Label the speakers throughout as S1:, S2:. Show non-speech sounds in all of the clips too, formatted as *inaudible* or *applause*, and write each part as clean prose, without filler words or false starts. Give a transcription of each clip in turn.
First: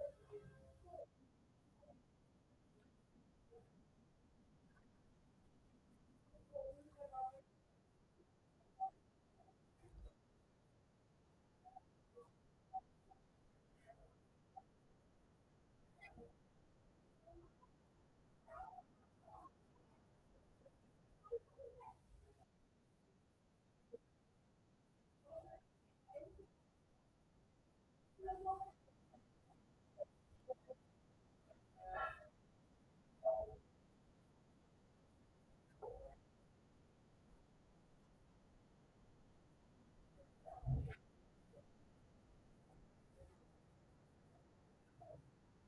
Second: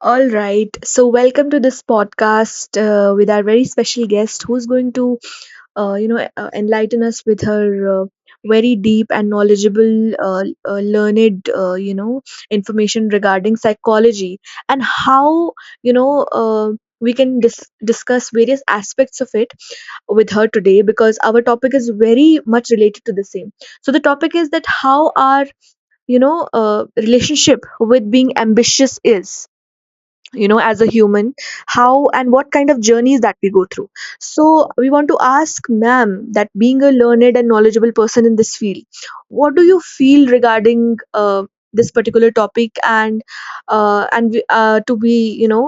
S1: All right. So welcome to this podcast with our very special guest, who's going to enlighten us with her uh, very deep and knowledgeable, learned, information regarding psychology and how, you know. Uh, we can discuss various aspects of it with her today, because our topic is very much related to the same. So the topic is that how our relationship with being ambitious is, as a human, how and what kind of journeys that we go through. So we want to ask ma'am, that being a learned and knowledgeable person in this field, what do you feel regarding this particular topic? And to be, you know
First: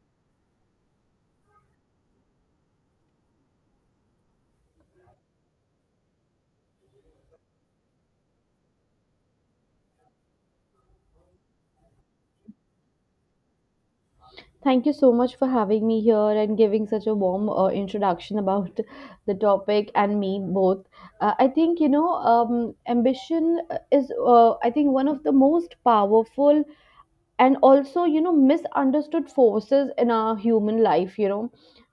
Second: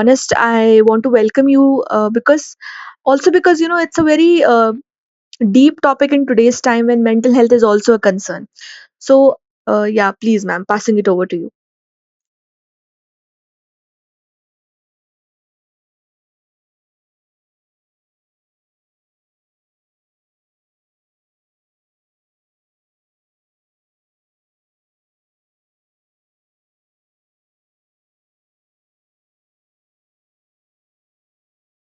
S1: honest, I want to welcome you because, also because, it's a very deep topic in today's time when mental health is also a concern. So yeah, please ma'am, passing it over to you.
S2: Thank you so much for having me here and giving such a warm introduction about *laughs* the topic and me both. I think, ambition is, I think, one of the most powerful and also misunderstood forces in our human life.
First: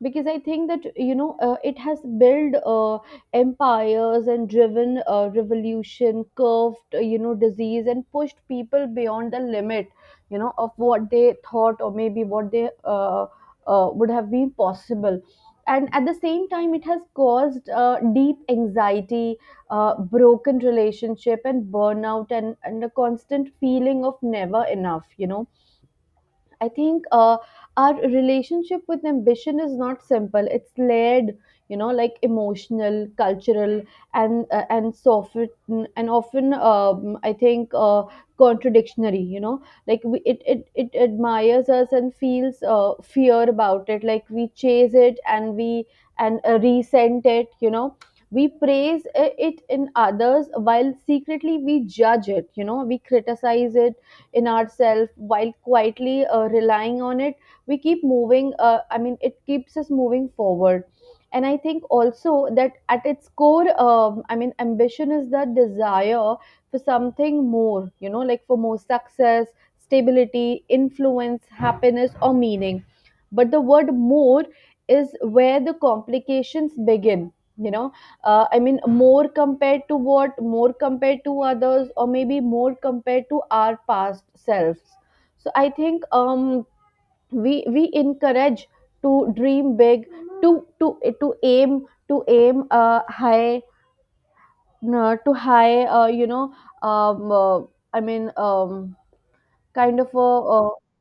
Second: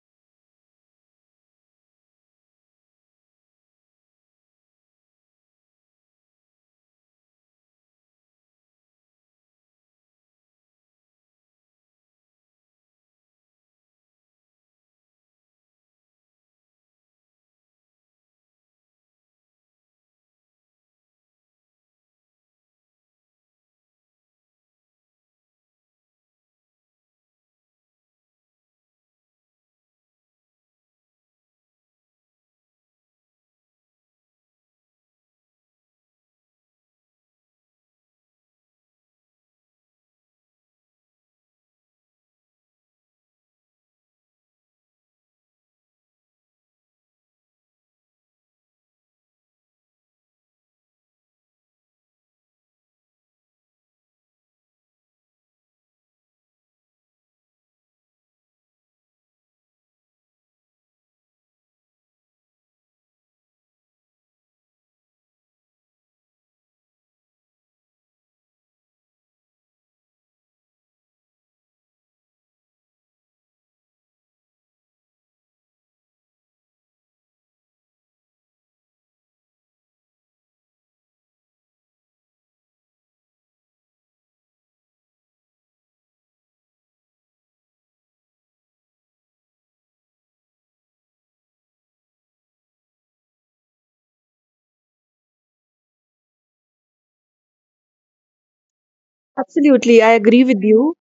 S2: Because I think that it has built empires and driven revolution, curved disease, and pushed people beyond the limit of what they thought, or maybe what they would have been possible. And at the same time, it has caused deep anxiety, broken relationship, and burnout, and a constant feeling of never enough. I think. Our relationship with ambition is not simple. It's layered, like emotional, cultural, and so often and often, I think, contradictionary. Like we, it admires us and feels fear about it. Like we chase it, and we and resent it. We praise it in others while secretly we judge it, we criticize it in ourselves while quietly relying on it. We keep moving I mean, it keeps us moving forward. And I think also that at its core, I mean, ambition is the desire for something more, like for more success, stability, influence, happiness, or meaning. But the word more is where the complications begin you know I mean, more compared to what, more compared to others, or maybe more compared to our past selves. So I think we encourage to dream big, to aim, to aim high, to high you know um, uh, I mean kind
S1: Absolutely,
S2: of
S1: I
S2: a
S1: agree with
S2: uh,
S1: you.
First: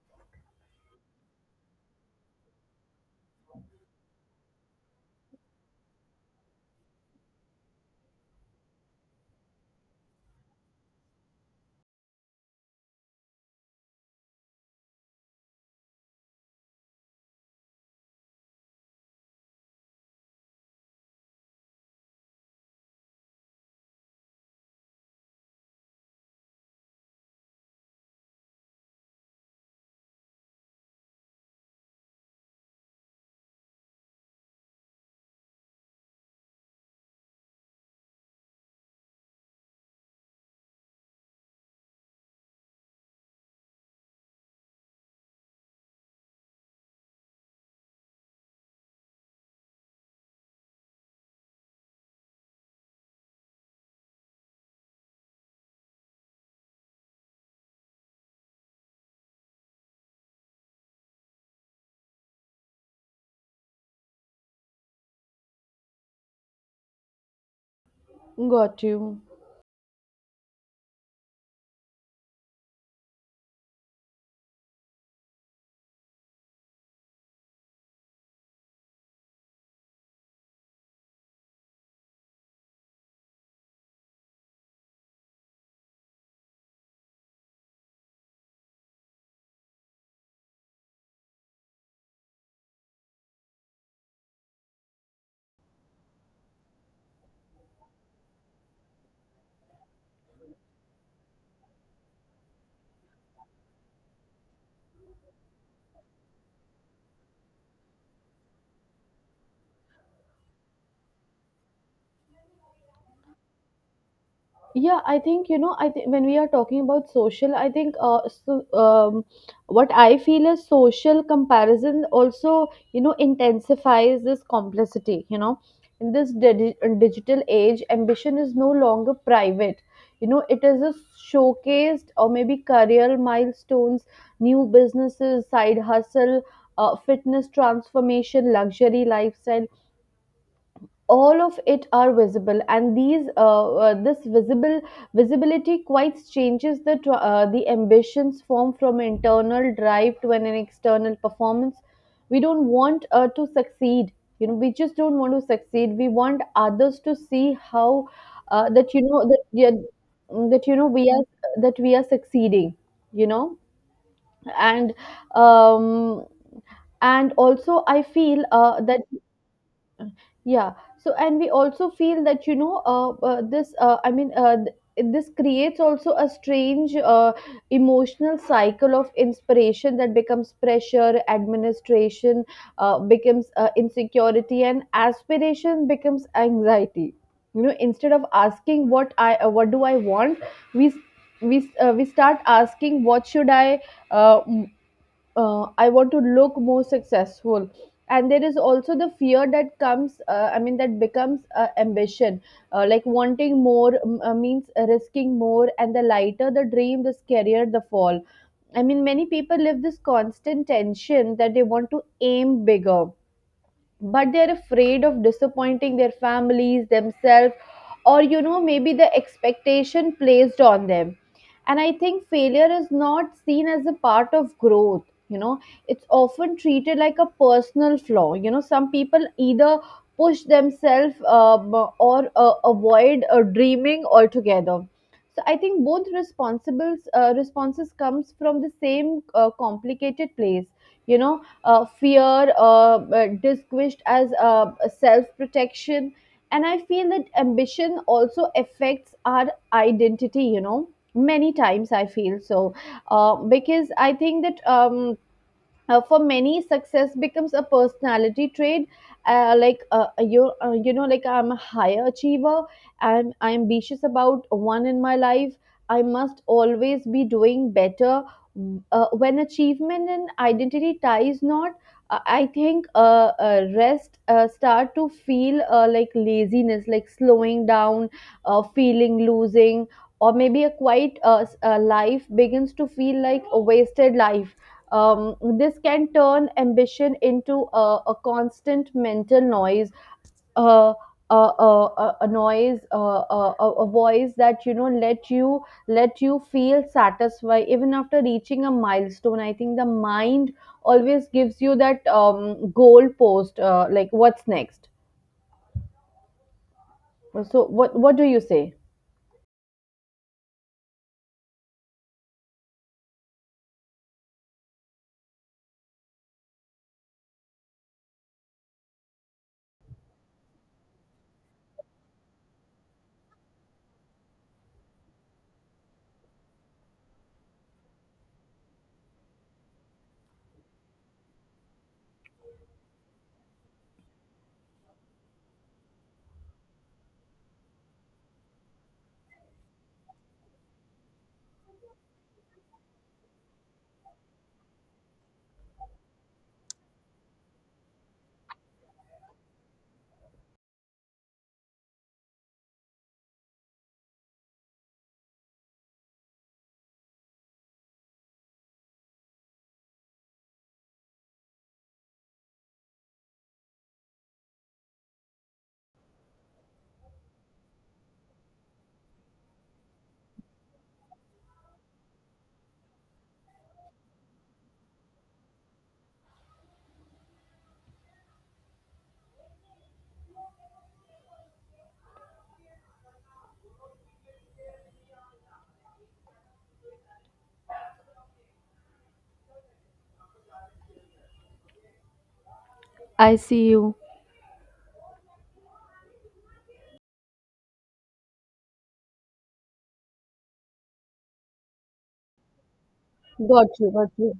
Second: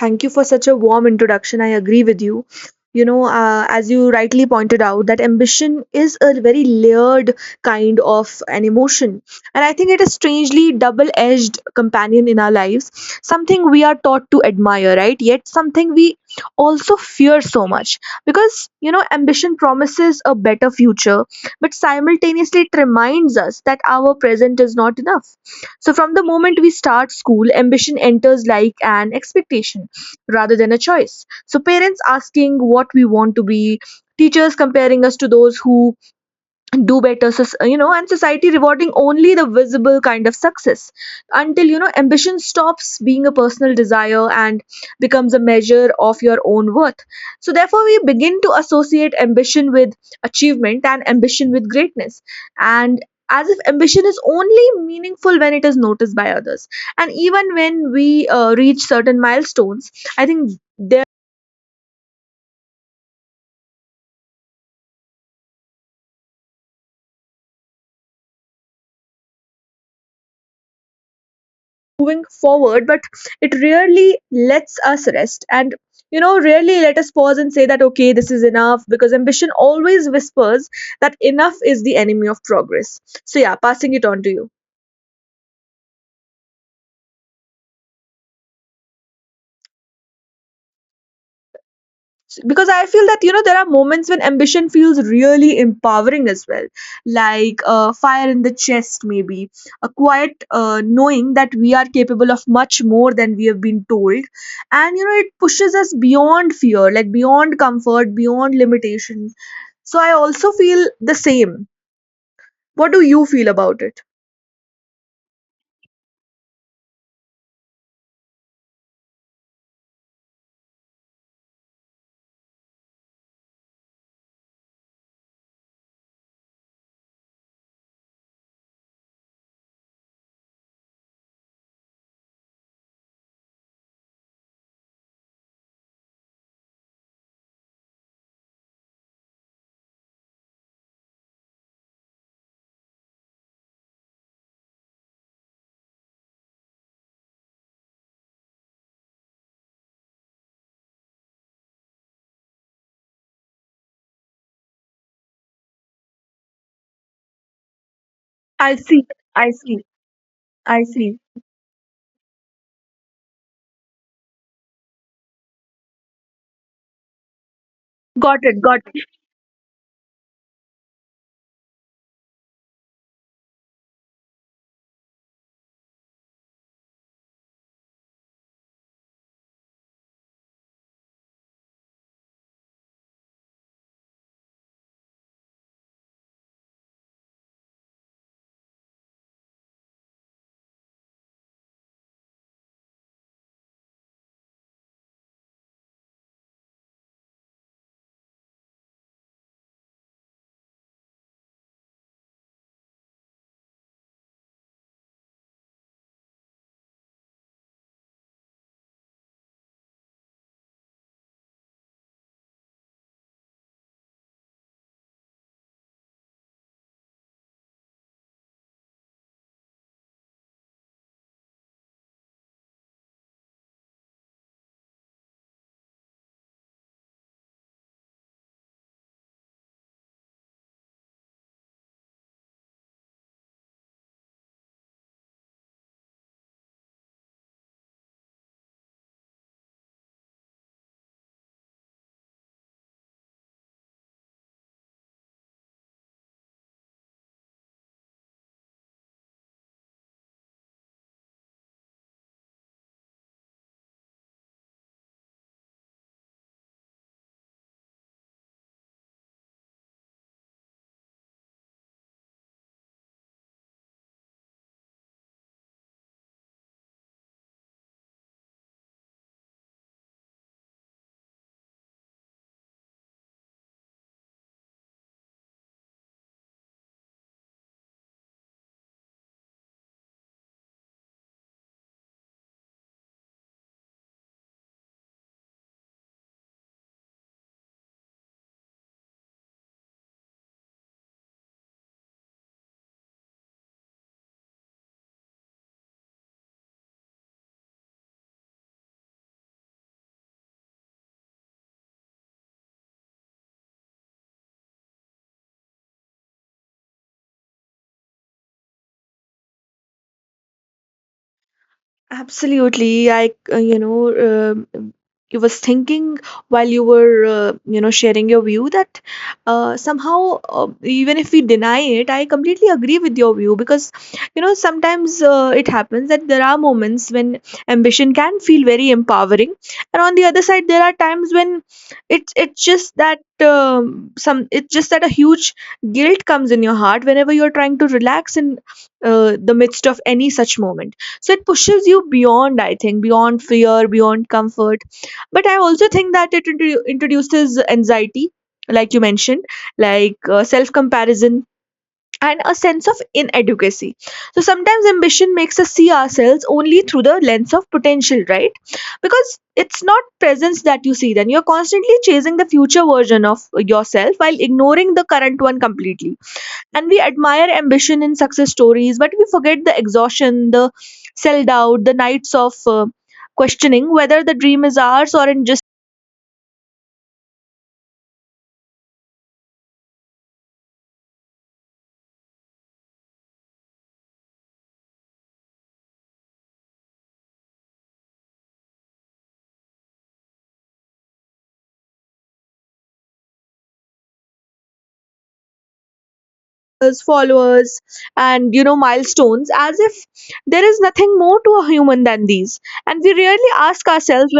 S1: Thank you for such a warm introduction. I agree with you. You know, as you rightly pointed out, that ambition is a very layered kind of an emotion. And I think it is strangely double edged companion in our lives, something we are taught to admire, right? Yet something we also fear so much. Because, you know, ambition promises a better future, but simultaneously it reminds us that our present is not enough. So from the moment we start school, ambition enters like an expectation rather than a choice. So parents asking what we want to be, teachers comparing us to those who do better, and society rewarding only the visible kind of success, until, ambition stops being a personal desire and becomes a measure of your own worth. So therefore we begin to associate ambition with achievement, and ambition with greatness, and as if ambition is only meaningful when it is noticed by others. And even when we reach certain milestones, I think,
S2: got you.
S1: moving forward, but it rarely lets us rest, and, rarely let us pause and say that okay, this is enough, because ambition always whispers that enough is the enemy of progress. So yeah, passing it on to you, because I feel that, there are moments when ambition feels really empowering as well, like a fire in the chest, maybe a quiet knowing that we are capable of much more than we have been told, and, it pushes us beyond fear, like beyond comfort, beyond limitations. So I also feel the same. What do you feel about it?
S2: Yeah, I think I think, when we are talking about social, I think, what I feel is social comparison also intensifies this complexity. In this digital age, ambition is no longer private. It is a showcased, or maybe career milestones, new businesses, side hustle, fitness transformation, luxury lifestyle. All of it are visible, and these this visible visibility quite changes the the ambitions form from internal drive to an external performance. We don't want to succeed. We just don't want to succeed, we want others to see how,
S1: I
S2: that you
S1: see.
S2: know that
S1: I
S2: yeah,
S1: see.
S2: that
S1: I
S2: we
S1: see.
S2: are, that we are succeeding. you know and um also I
S1: Got
S2: feel
S1: it. Got.
S2: that, yeah. So, and we also feel that, you know this I mean, this creates also a strange emotional cycle of inspiration that becomes pressure, administration becomes insecurity, and aspiration becomes anxiety. Instead of asking what I what do I want, we s- we start asking what should uh, I want to look more successful. And there is also the fear that comes, I mean, that becomes ambition. Like wanting more, means risking more, and the lighter the dream, the scarier the fall. I mean, many people live this constant tension that they want to aim bigger, but they're afraid of disappointing their families, themselves, or maybe the expectation placed on them. And I think failure is not seen as a part of growth you know it's often treated like a personal flaw. Some people either push themselves, or avoid dreaming altogether. So I think both responsibles responses comes from the same complicated place you know Fear, disguised as self protection. And I feel that ambition also affects our identity, many times I feel so. Because I think that. For many, success becomes a personality trait, like, like I'm a higher achiever, I'm ambitious about one in my life, I must always be doing better. When achievement and identity ties not, I think rest start to feel like laziness, like slowing down, feeling losing, or maybe a quiet life begins to feel like a wasted life. This can turn ambition into a constant mental noise, uh, a noise, a voice that let you feel satisfied even after reaching a milestone. I think the mind always gives you that goal post, like what's next. So, what do you say?
S1: Absolutely. Um you was thinking while you were, sharing your view that somehow, even if we deny it, I completely agree with your view because, sometimes it happens that there are moments when ambition can feel very empowering, and on the other side, there are times when it's just that, some, it's just that a huge guilt comes in your heart whenever you're trying to relax in the midst of any such moment. So it pushes you beyond, I think, beyond fear, beyond comfort, but I also think that it introduces anxiety, like you mentioned, like self comparison and a sense of inadequacy. So sometimes ambition makes us see ourselves only through the lens of potential, right? Because it's not presence that you see, then you're constantly chasing the future version of yourself while ignoring the current one completely. And we admire ambition in success stories, but we forget the exhaustion, the self doubt, the nights of questioning whether the dream is ours or in just
S2: I see you.
S1: us, followers and, milestones, as if there is nothing more to a human than these. and we rarely
S2: Got
S1: ask
S2: you, got you.
S1: ourselves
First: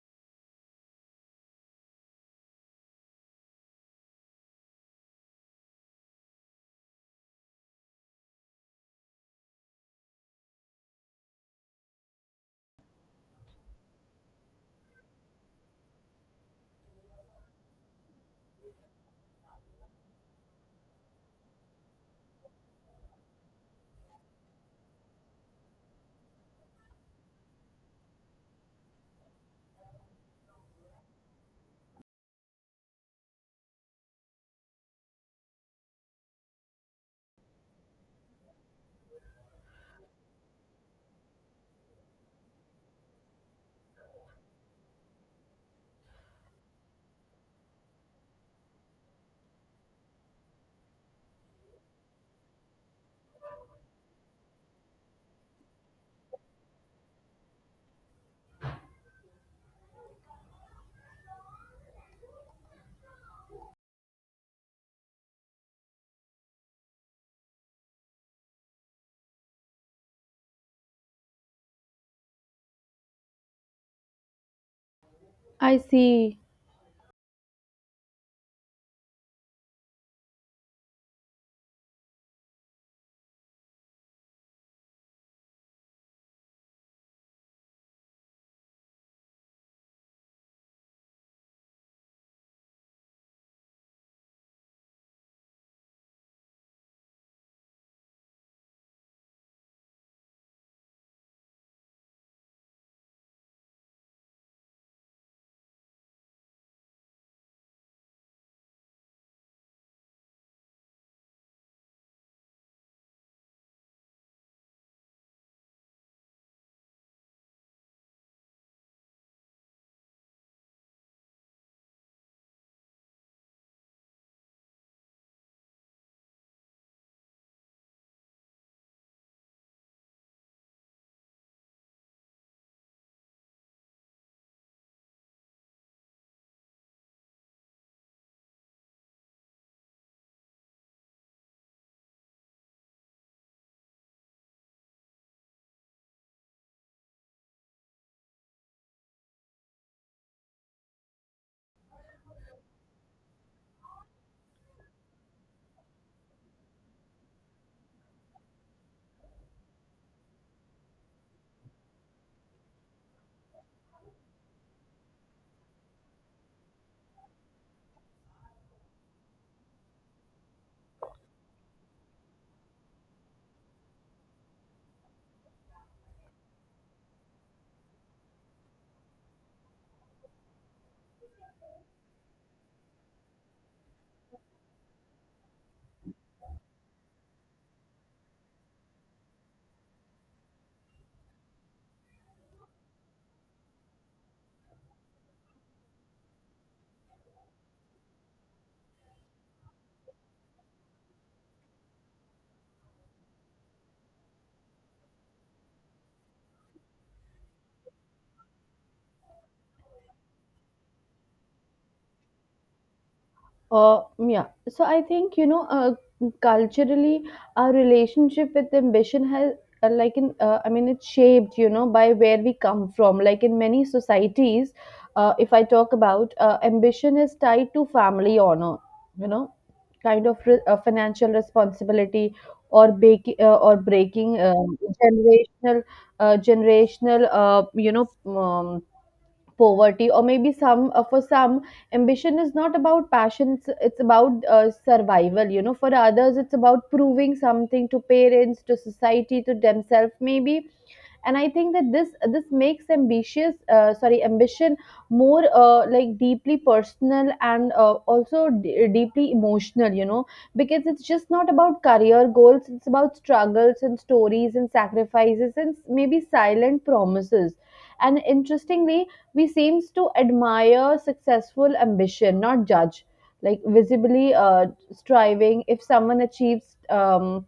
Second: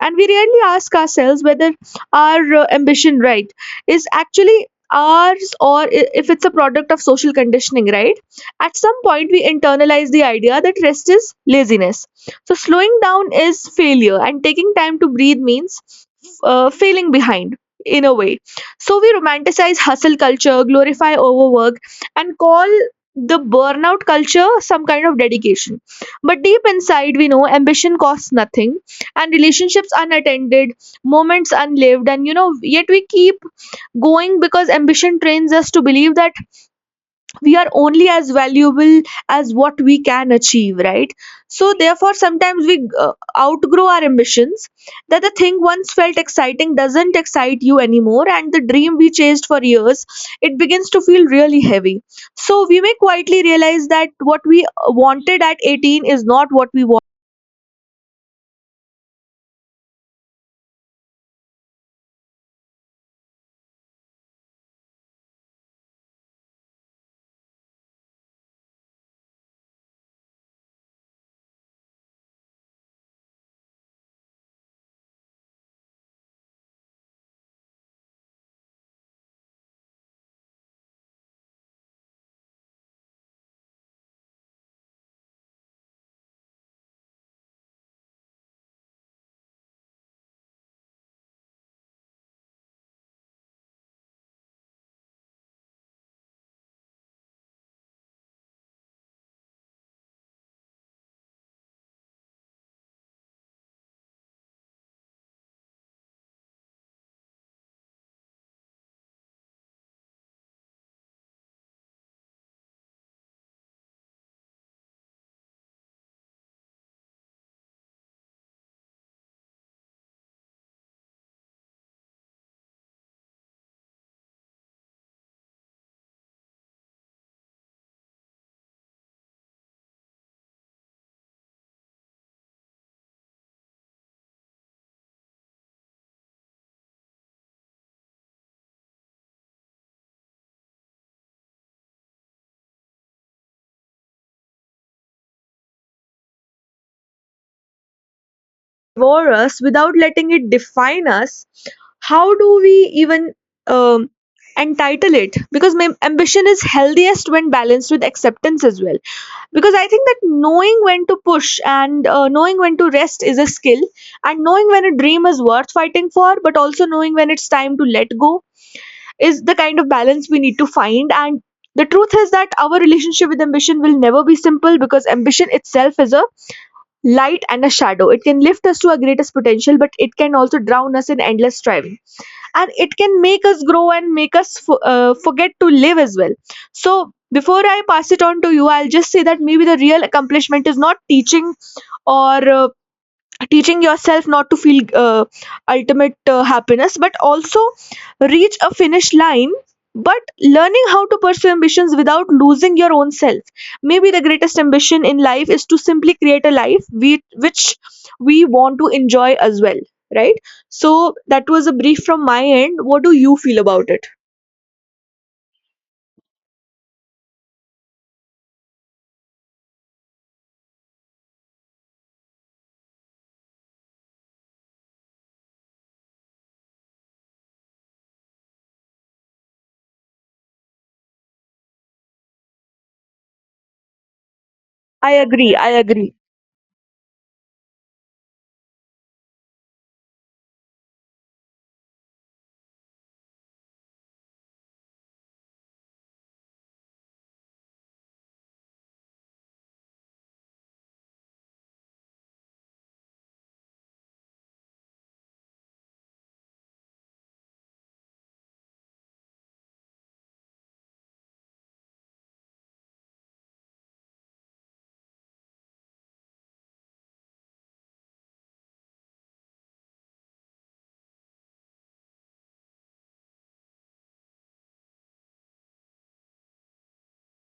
S1: and we rarely ask ourselves whether our ambition, right, is actually ours, or if it's a product of social conditioning, right? At some point we internalize the idea that rest is laziness, so slowing down is failure and taking time to breathe means failing behind, in a way. So we romanticize hustle culture, glorify overwork, and call the burnout culture some kind of dedication. But deep inside we know ambition costs nothing and relationships unattended, moments unlived, and, yet we keep going because ambition trains us to believe that we are only as valuable as what we can achieve, right? So therefore, sometimes we outgrow our ambitions, that the thing once felt exciting doesn't excite you anymore, and the dream we chased for years, it begins to feel really heavy. So we may quietly realize that what we wanted at 18 is not what we
S2: I see.
S1: war us without letting it define us. How do we even, um, entitle it? Because my ambition is healthiest when balanced with acceptance as well, because I think that knowing when to push and, knowing when to rest is a skill, and knowing when a dream is worth fighting for, but also knowing when it's time to let go is the kind of balance we need to find. And the truth is that our relationship with ambition will never be simple, because ambition itself is a light and a shadow. It can lift us to our greatest potential, but it can also drown us in endless striving. And it can make us grow and make us forget to live as well. So before I pass it on to you, I'll just say that maybe the real accomplishment is not teaching or teaching yourself not to feel ultimate happiness but also reach a finish line, but learning how to pursue ambitions without losing your own self. Maybe the greatest ambition in life is to simply create a life we, which we want to enjoy as well, right? So that was a brief from my end. What do you feel about it?
S2: Yeah. So I think, culturally, our relationship with ambition I mean, it's shaped, by where we come from. Like in many societies, if I talk about, ambition is tied to family honor, you know, kind of financial responsibility, or baking or breaking
S1: I agree, I
S2: generational,
S1: agree.
S2: generational, um, poverty, or maybe some for some, ambition is not about passion, it's about survival. For others, it's about proving something to parents, to society, to themselves maybe. And I think that this makes ambitious sorry ambition more, like deeply personal, and also deeply emotional. Because it's just not about career goals, it's about struggles and stories and sacrifices and maybe silent promises. And interestingly, we seems to admire successful ambition, not judge, like visibly striving. If someone achieves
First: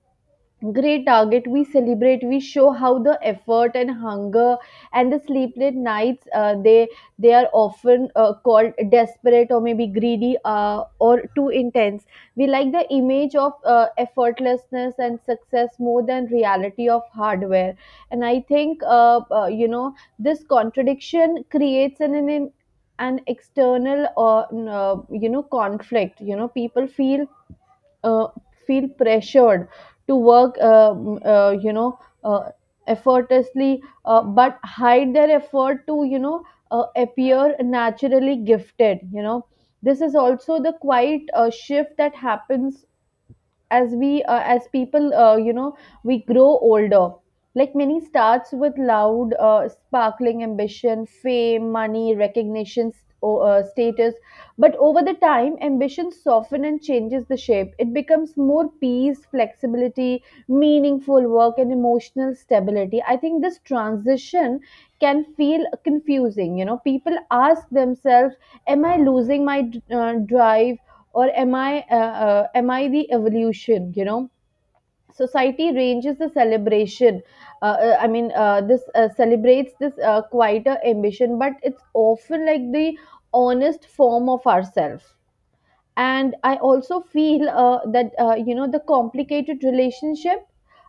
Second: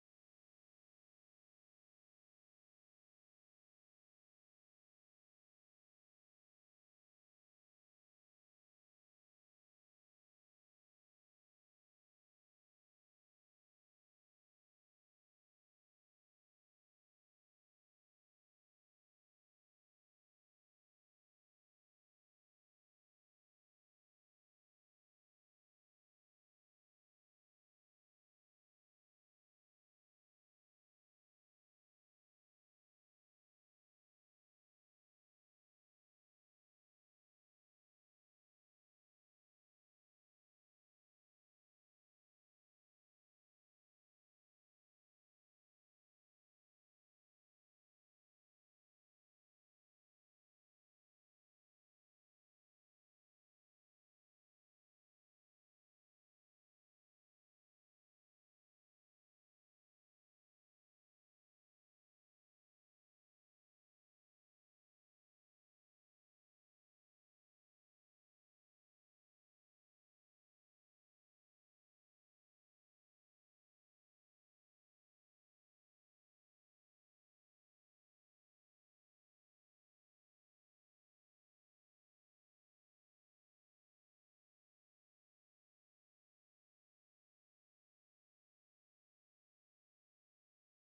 S2: great target, we celebrate, we show how, the effort and hunger and the sleepless nights, they are often called desperate, or maybe greedy, or too intense. We like the image of effortlessness and success more than reality of hardware. And I think, this contradiction creates an an external or conflict. People feel uh, feel pressured to work, uh, effortlessly, but hide their effort to, appear naturally gifted. This is also the quiet shift that happens as we as people, we grow older. Like many starts with loud sparkling ambition, fame, money, recognition, or status. But over the time, ambition soften and changes the shape, it becomes more peace, flexibility, meaningful work, and emotional stability. I think this transition can feel confusing. People ask themselves, am I losing my drive, or am I the evolution. Society ranges the celebration, I mean this celebrates this quieter ambition, but it's often like the honest form of ourselves. And I also feel that, the complicated relationship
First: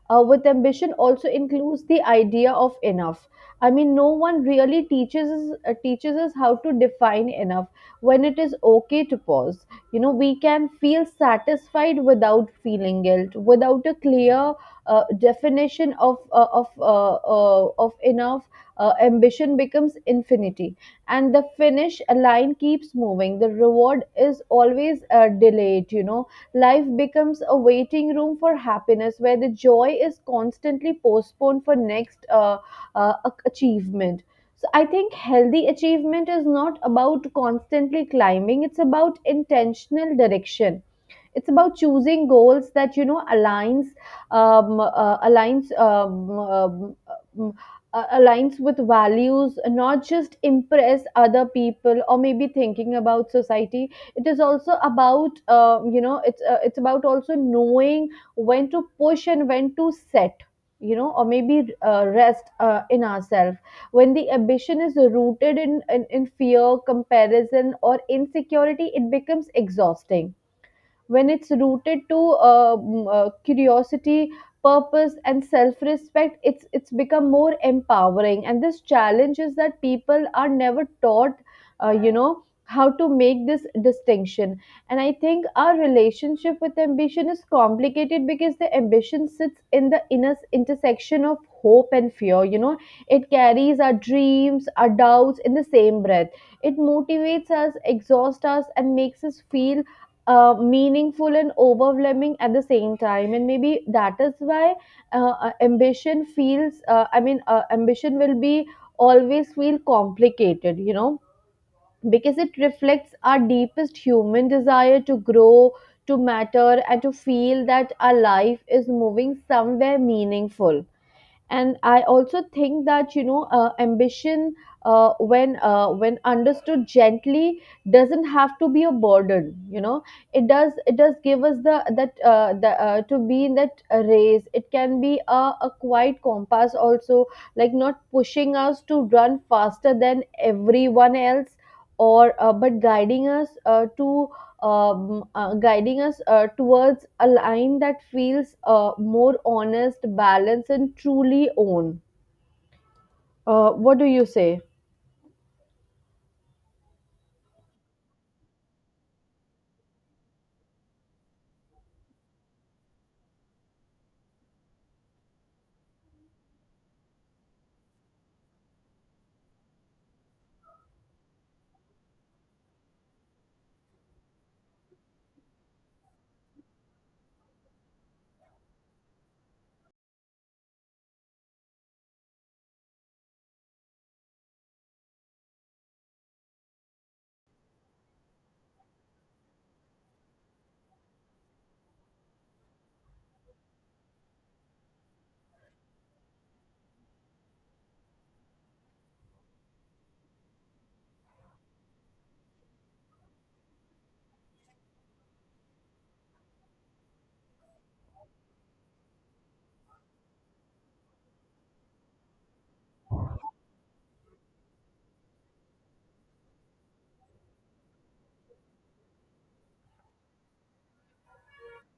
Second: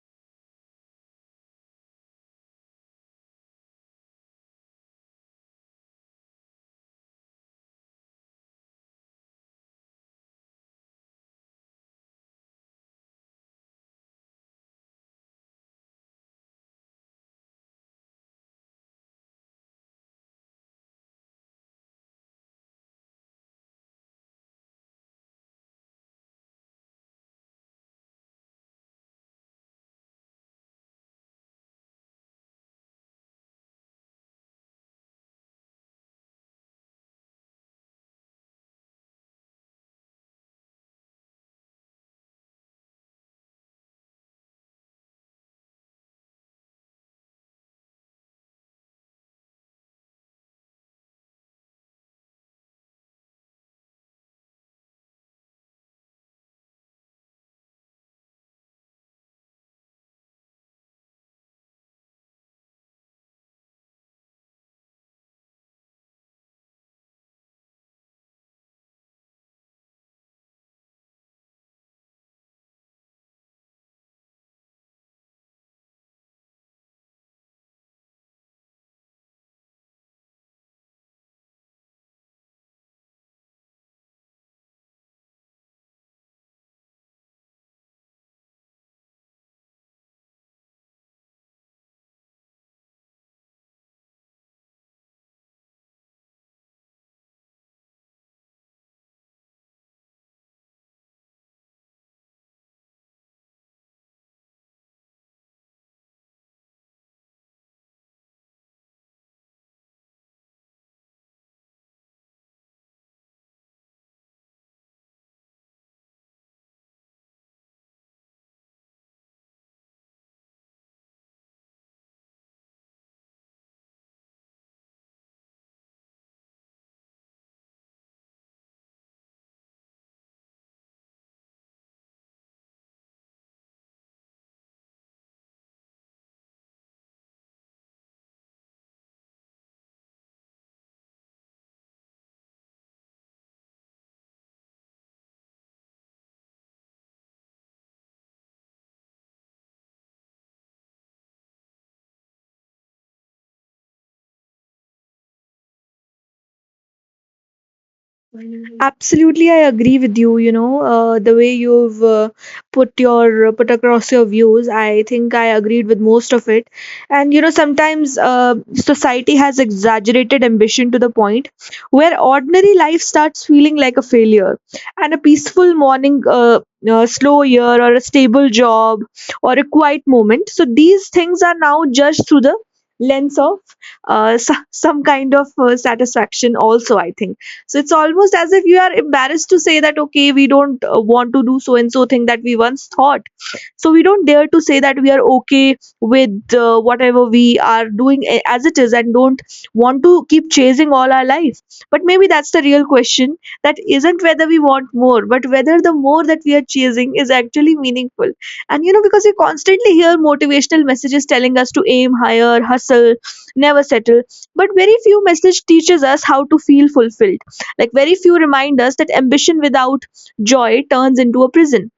S2: with ambition also includes the idea of enough. I mean, no one really teaches teaches us how to define enough, when it is okay to pause. We can feel satisfied without feeling guilt, without a clear definition of, of enough. Ambition becomes infinity, and the finish line keeps moving, the reward is always delayed. Life becomes a waiting room for happiness, where the joy is constantly postponed for next achievement. So I think healthy achievement is not about constantly climbing, it's about intentional direction. It's about choosing goals that aligns, um, uh, aligns um, um, aligns with values, not just impress other people, or maybe thinking about society. It is also about, it's about also knowing when to push and when to set. Or maybe rest in ourselves. When the ambition is rooted in in fear, comparison, or insecurity, it becomes exhausting. When it's rooted to curiosity, purpose, and self-respect, it's become more empowering. And this challenge is that people are never taught uh, you know how to make this distinction. And I think our relationship with ambition is complicated, because the ambition sits in the inner intersection of hope and fear. It carries our dreams, our doubts, in the same breath. It motivates us, exhausts us, and makes us feel meaningful and overwhelming at the same time. And maybe that is why, ambition feels, ambition will be always feel complicated. Because it reflects our deepest human desire to grow, to matter, and to feel that our life is moving somewhere meaningful. And I also think that, ambition, when, when understood gently, doesn't have to be a burden. It does, it does give us the, that the to be in that race. It can be a quiet compass also, like not pushing us to run faster than everyone else, or but guiding us towards a line that feels more honest, balanced, and truly own. What do you say?
S1: Absolutely, I agree with you. You know, the way you've put your put across your views, I think I agreed with most of it. And you know, sometimes society has exaggerated ambition to the point where ordinary life starts feeling like a failure. And a peaceful morning, a slow year, or a stable job, or a quiet moment. So these things are now judged through the lens of *laughs* some kind of satisfaction. Also, I think, so it's almost as if you are embarrassed to say that, okay, we don't want to do so and so thing that we once thought. So we don't dare to say that we are okay with whatever we are doing as it is and don't want to keep chasing all our life. But maybe that's the real question, that isn't whether we want more but whether the more that we are chasing is actually meaningful. And, you know, because we constantly hear motivational messages telling us to aim higher, hustle, never settle, but very few message teaches us how to feel fulfilled, like very few remind us that ambition without joy turns into a prison,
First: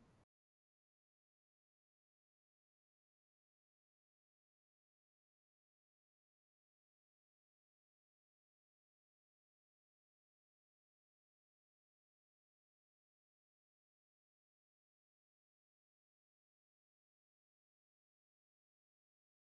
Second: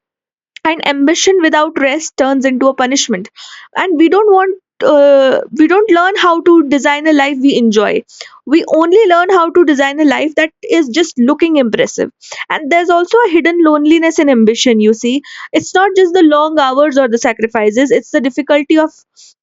S1: and ambition without rest turns into a punishment. And we don't learn how to design a life we enjoy, we only learn how to design a life that is just looking impressive. And there's also a hidden loneliness in ambition, you see. It's not just the long hours or the sacrifices, it's the difficulty of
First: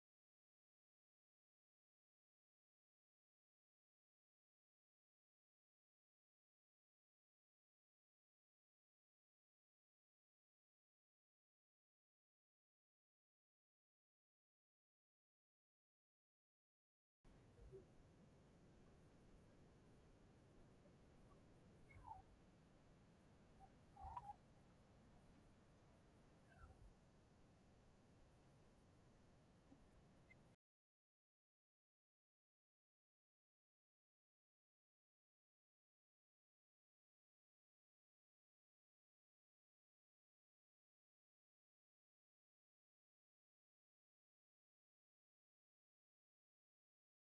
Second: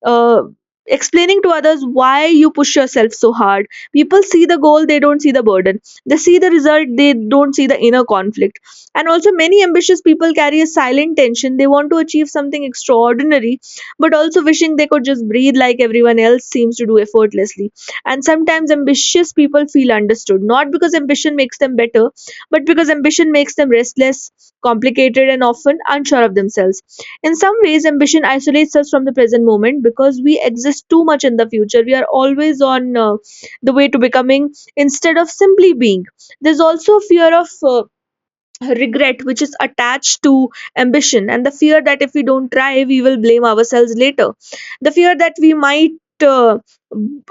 S1: uh, explaining to others why you push yourself so hard. People see the goal, they don't see the burden. They see the result, they don't see the inner conflict. And also many ambitious people carry a silent tension, they want to achieve something extraordinary but also wishing they could just breathe like everyone else seems to do effortlessly. And sometimes ambitious people feel understood, not because ambition makes them better, but because ambition makes them restless, complicated, and often unsure of themselves. In some ways ambition isolates us from the present moment because we exist too much in the future, we are always on the way to becoming instead of simply being. There's also fear of regret which is attached to ambition, and the fear that if we don't try we will blame ourselves later, the fear that we might uh,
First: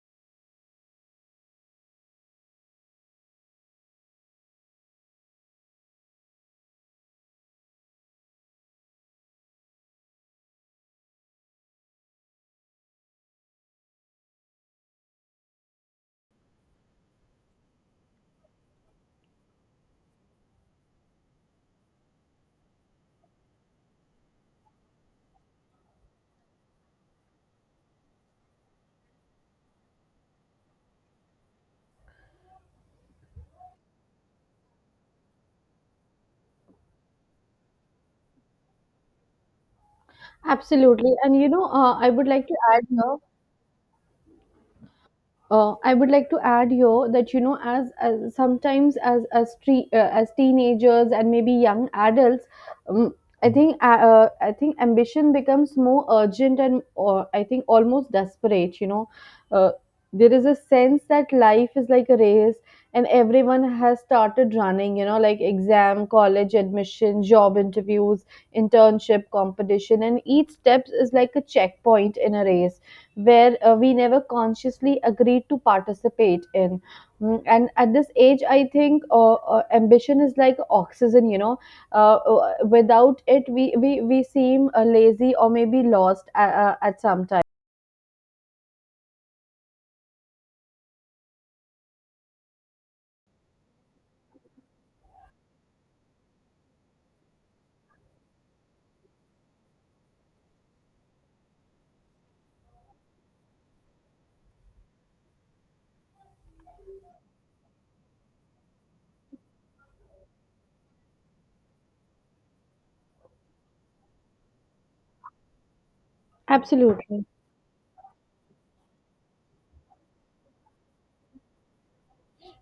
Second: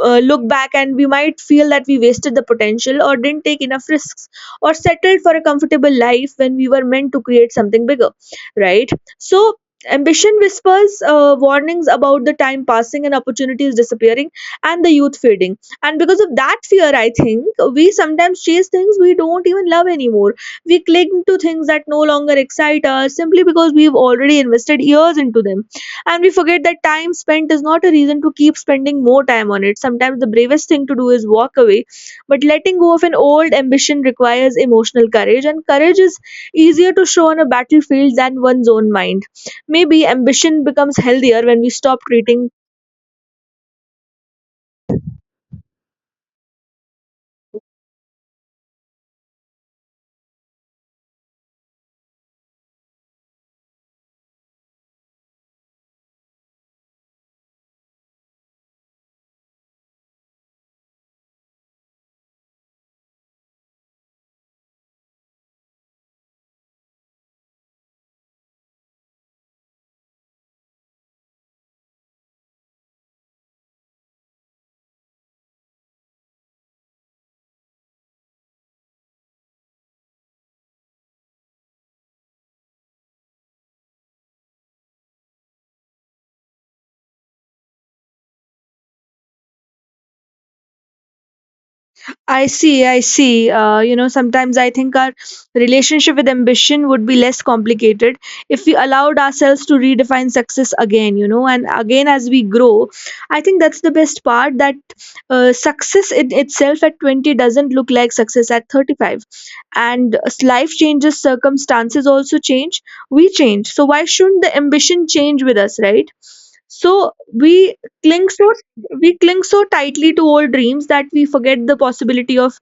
S1: look back and we might feel that we wasted the potential or didn't take enough risks, or settled for a comfortable life when we were meant to create something bigger, right? So ambition whispers warnings about the time passing and opportunities disappearing and the youth fading. And because of that fear, I think, we sometimes chase things we don't even love anymore, we cling to things that no longer excite us simply because we've already invested years into them. And we forget that time spent is not a reason to keep spending more time on it. Sometimes the bravest thing to do is walk away. But letting go of an old ambition requires emotional courage, and courage is easier to show on a battlefield than one's own mind. Maybe ambition becomes
S2: Absolutely. And
S1: healthier
S2: you
S1: when
S2: know,
S1: we stop
S2: I would like
S1: treating.
S2: to add here. I would like to add here that you know, as sometimes as teenagers and maybe young adults, um, I think ambition becomes more urgent and, or I think, almost desperate. You know, uh, there is a sense that life is like a race, and everyone has started running. You know, like exam, college admission, job interviews, internship, competition, and each step is like a checkpoint in a race where we never consciously agreed to participate in. And at this age I think ambition is like oxygen. You know, without it we seem lazy or maybe lost at some time.
S1: I see, I see. You know, sometimes I think our relationship with ambition would be less complicated if we allowed ourselves to redefine success again, you know, and again as we grow. I think that's the best part, that success in itself at 20 doesn't look like success at 35. And as life changes, circumstances also change, we change. So why shouldn't the ambition change with us, right? So,
S2: Absolutely.
S1: we cling so we cling so tightly to old dreams that we forget the possibility of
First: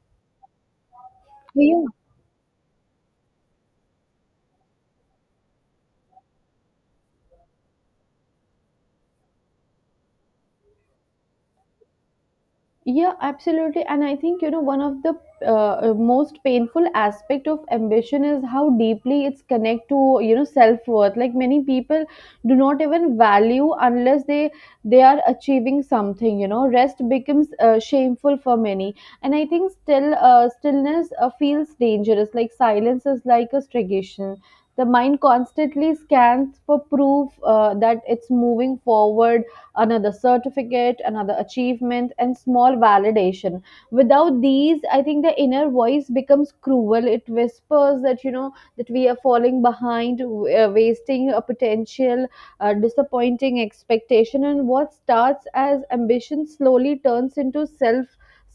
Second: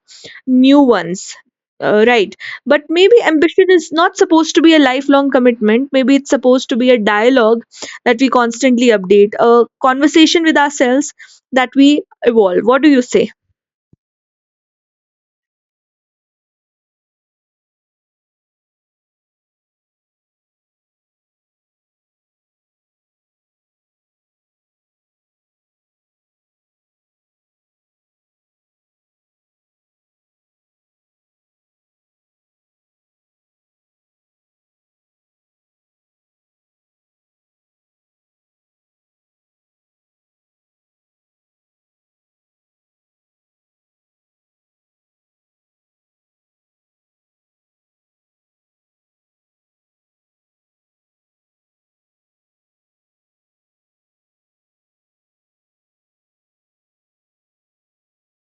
S1: new ones.
S2: Do you.
S1: Right. But maybe ambition is not supposed to be a lifelong commitment. Maybe it's supposed to be a dialogue that we constantly update, a conversation with ourselves that we evolve. What do you
S2: Yeah,
S1: say?
S2: absolutely. And I think, you know, one of the most painful aspect of ambition is how deeply it's connect to, you know, self-worth. Like many people do not even value unless they are achieving something, you know. Rest becomes shameful for many. And I think stillness feels dangerous. Like silence is like a suggestion. The mind constantly scans for proof that it's moving forward, another certificate, another achievement, and small validation. Without these, I think the inner voice becomes cruel. It whispers that, you know, that we are falling behind, wasting a potential, disappointing expectation. And what starts as ambition slowly turns into self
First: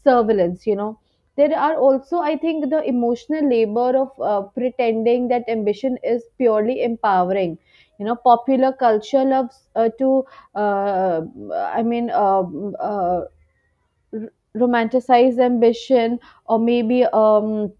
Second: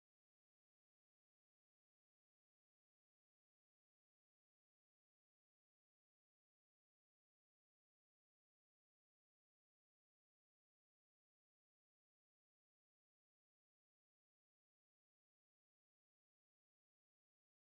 S2: surveillance, you know. There are also I think the emotional labor of pretending that ambition is purely empowering. You know, popular culture loves to, uh, I mean, romanticized ambition, or maybe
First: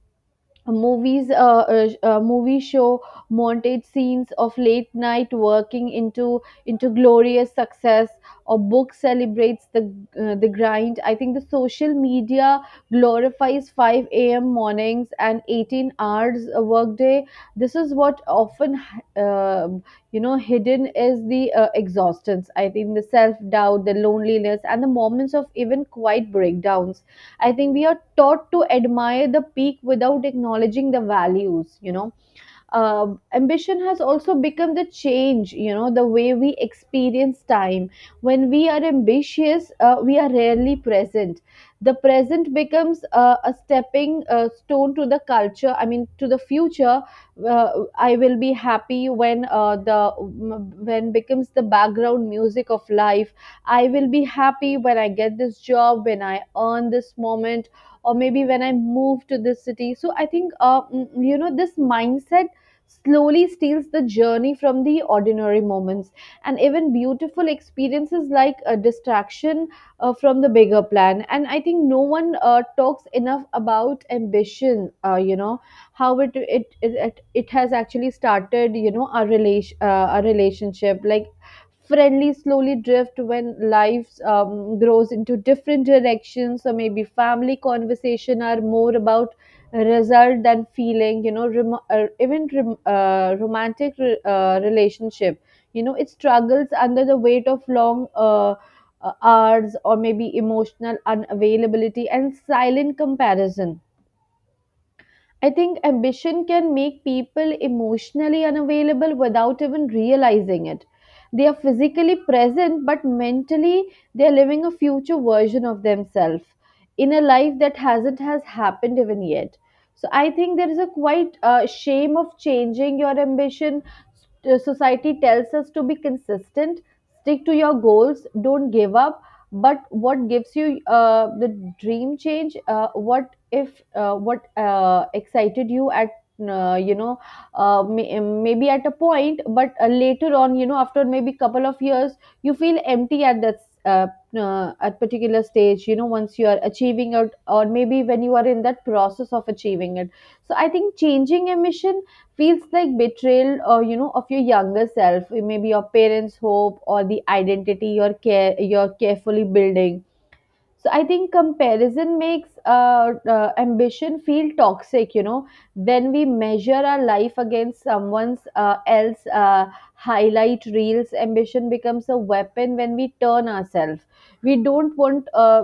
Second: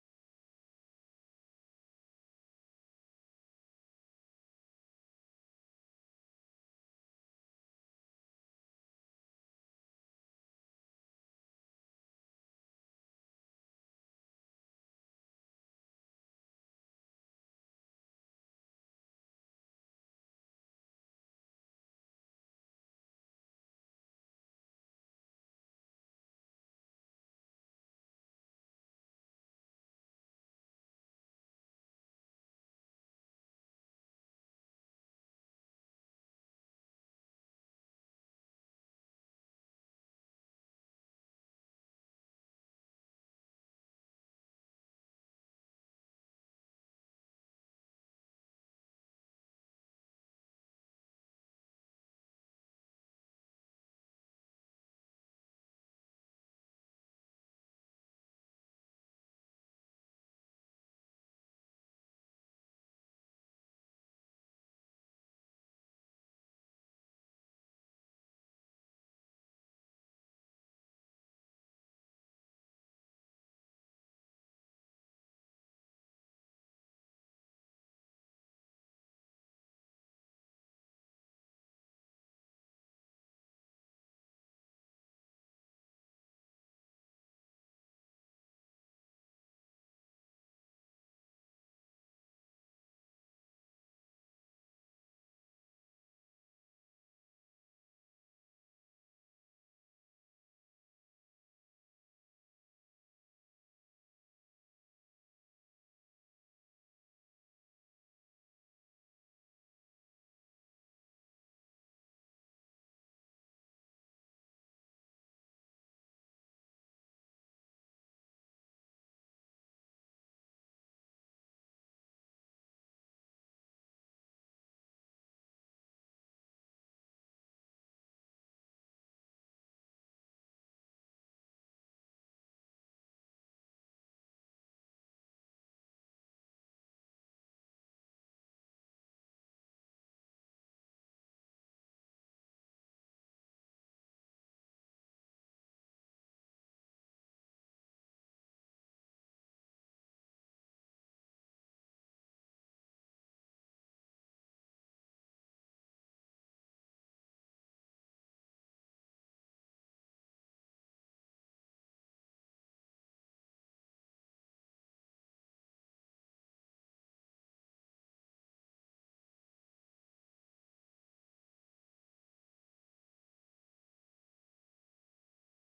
S2: movies uh, movies show montage scenes of late night working into glorious success, or book celebrates the grind. I think the social media glorifies 5 a.m. mornings and 18 hours a workday. This is what often, uh, you know, hidden is the exhaustion, I think, the self doubt, the loneliness, and the moments of even quiet breakdowns. I think we are taught to admire the peak without acknowledging the values, you know. uh, Ambition has also become the change, you know, the way we experience time. When we are ambitious, we are rarely present. The present becomes a stepping stone to the culture, I mean, to the future. uh, I will be happy when, the "when" becomes the background music of life. I will be happy when I get this job, when I earn this moment, or maybe when I move to this city. So I think, you know, this mindset slowly steals the journey from the ordinary moments, and even beautiful experiences like a distraction from the bigger plan. And I think no one talks enough about ambition, you know, how it has actually started, you know, our relationship like friendly slowly drift when life grows into different directions. So maybe family conversation are more about result than feeling, you know, even romantic relationship. You know, it struggles under the weight of long hours or maybe emotional unavailability and silent comparison. I think ambition can make people emotionally unavailable without even realizing it. They are physically present, but mentally they are living a future version of themselves in a life that hasn't has happened even yet. So I think there is a quite shame of changing your ambition. Society tells us to be consistent, stick to your goals, don't give up, but what gives you the dream change. What if what excited you at, you know, maybe at a point, but later on, you know, after maybe couple of years, you feel empty at that, uh, at particular stage, you know, once you are achieving it or maybe when you are in that process of achieving it. So I think changing a mission feels like betrayal, or you know, of your younger self, maybe your parents hope, or the identity you're carefully building. So I think comparison makes ambition feel toxic, you know. When we measure our life against someone's else highlight reels, ambition becomes a weapon when we turn ourselves. We don't want, uh,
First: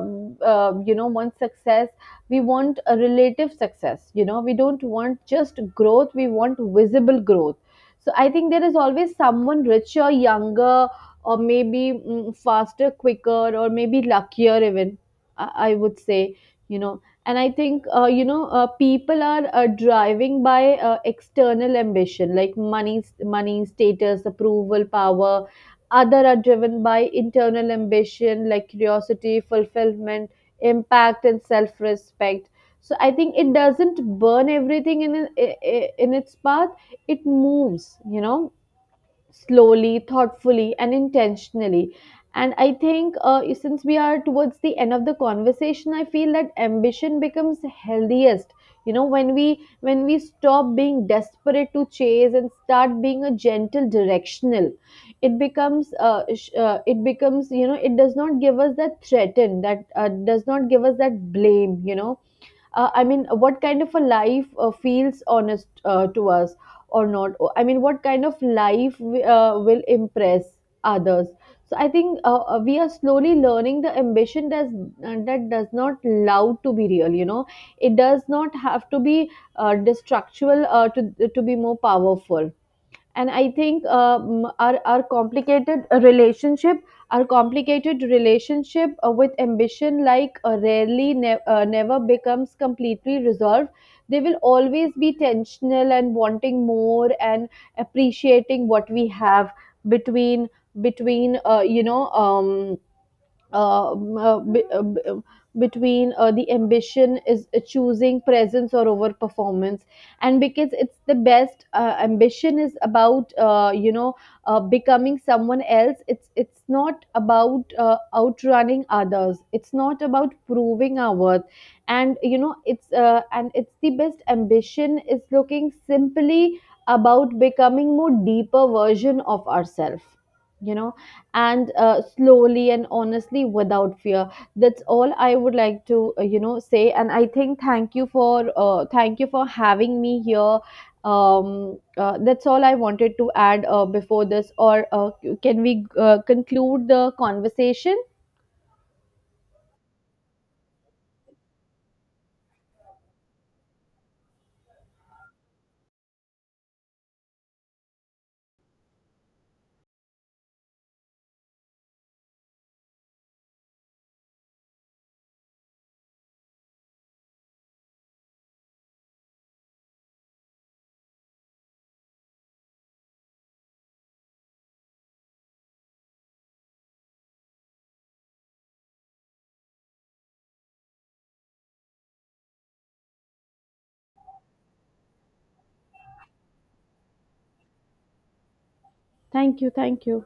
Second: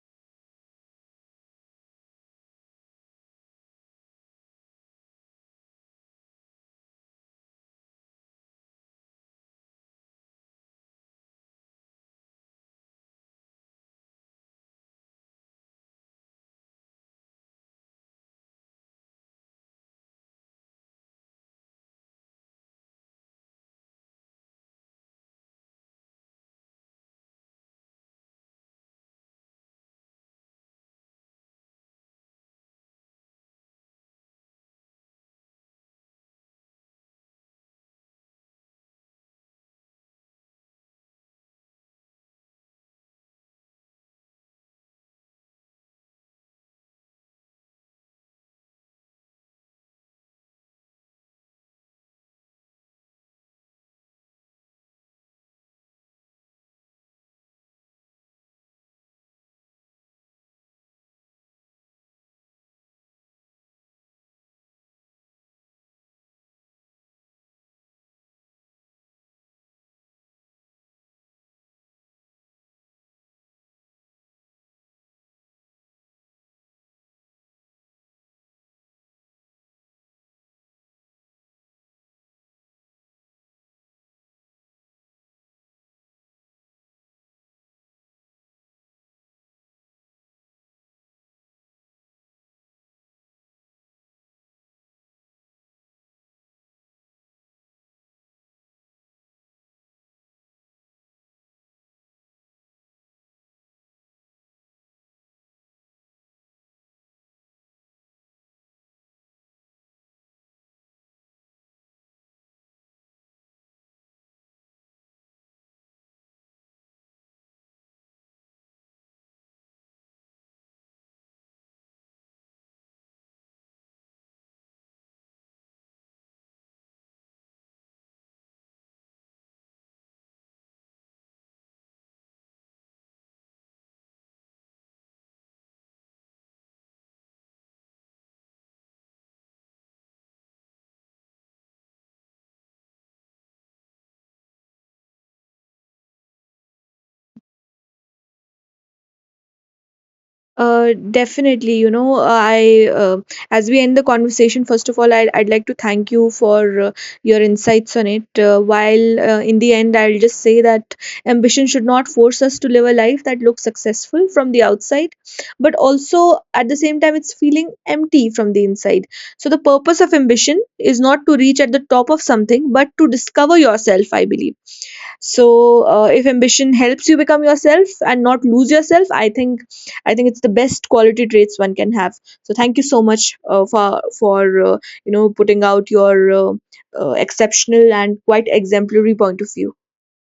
S2: uh, you know, want success. We want a relative success. You know, we don't want just growth, we want visible growth. So I think there is always someone richer, younger, or maybe faster, quicker, or maybe luckier even, I would say, you know. And I think, you know, people are driving by external ambition, like money, status, approval, power. Other are driven by internal ambition, like curiosity, fulfillment, impact, and self-respect. So I think it doesn't burn everything in its path. It moves, you know, slowly, thoughtfully, and intentionally. And I think, since we are towards the end of the conversation, I feel that ambition becomes healthiest. You know, when we stop being desperate to chase and start being a gentle directional, it becomes, it becomes, you know, it does not give us that threaten, that does not give us that blame. You know, I mean, what kind of a life feels honest to us or not. Oh, I mean, what kind of life will impress others. So I think, we are slowly learning the ambition does that does not allow to be real, you know. It does not have to be destructual to be more powerful. And I think, our complicated relationship with ambition, like, never becomes completely resolved. They will always be tensional and wanting more and appreciating what we have, between between you know uh, uh, be- uh, b- uh, between the ambition is choosing presence or over performance. And because it's the best, ambition is about, you know, becoming someone else. It's not about outrunning others, it's not about proving our worth. And you know, it's the best ambition is looking simply about becoming more deeper version of ourselves, you know, and slowly and honestly without fear. That's all I would like to, you know, say. And I think, thank you for having me here. That's all I wanted to add before this, or can we conclude the conversation?
S1: Definitely, you know, I as we end the conversation, first of all, I'd like to thank you for your insights on it. While In the end, I'll just say that ambition should not force us to live a life that looks successful from the outside, but also at the same time, it's feeling empty from the inside. So the purpose of ambition is not to reach at the top of something, but to discover yourself, I believe. So if ambition helps you become yourself and not lose yourself, I think, I think it's the best quality traits one can have. So thank you so much for putting out your exceptional and quite exemplary point of
S2: Thank you,
S1: view.
S2: thank you.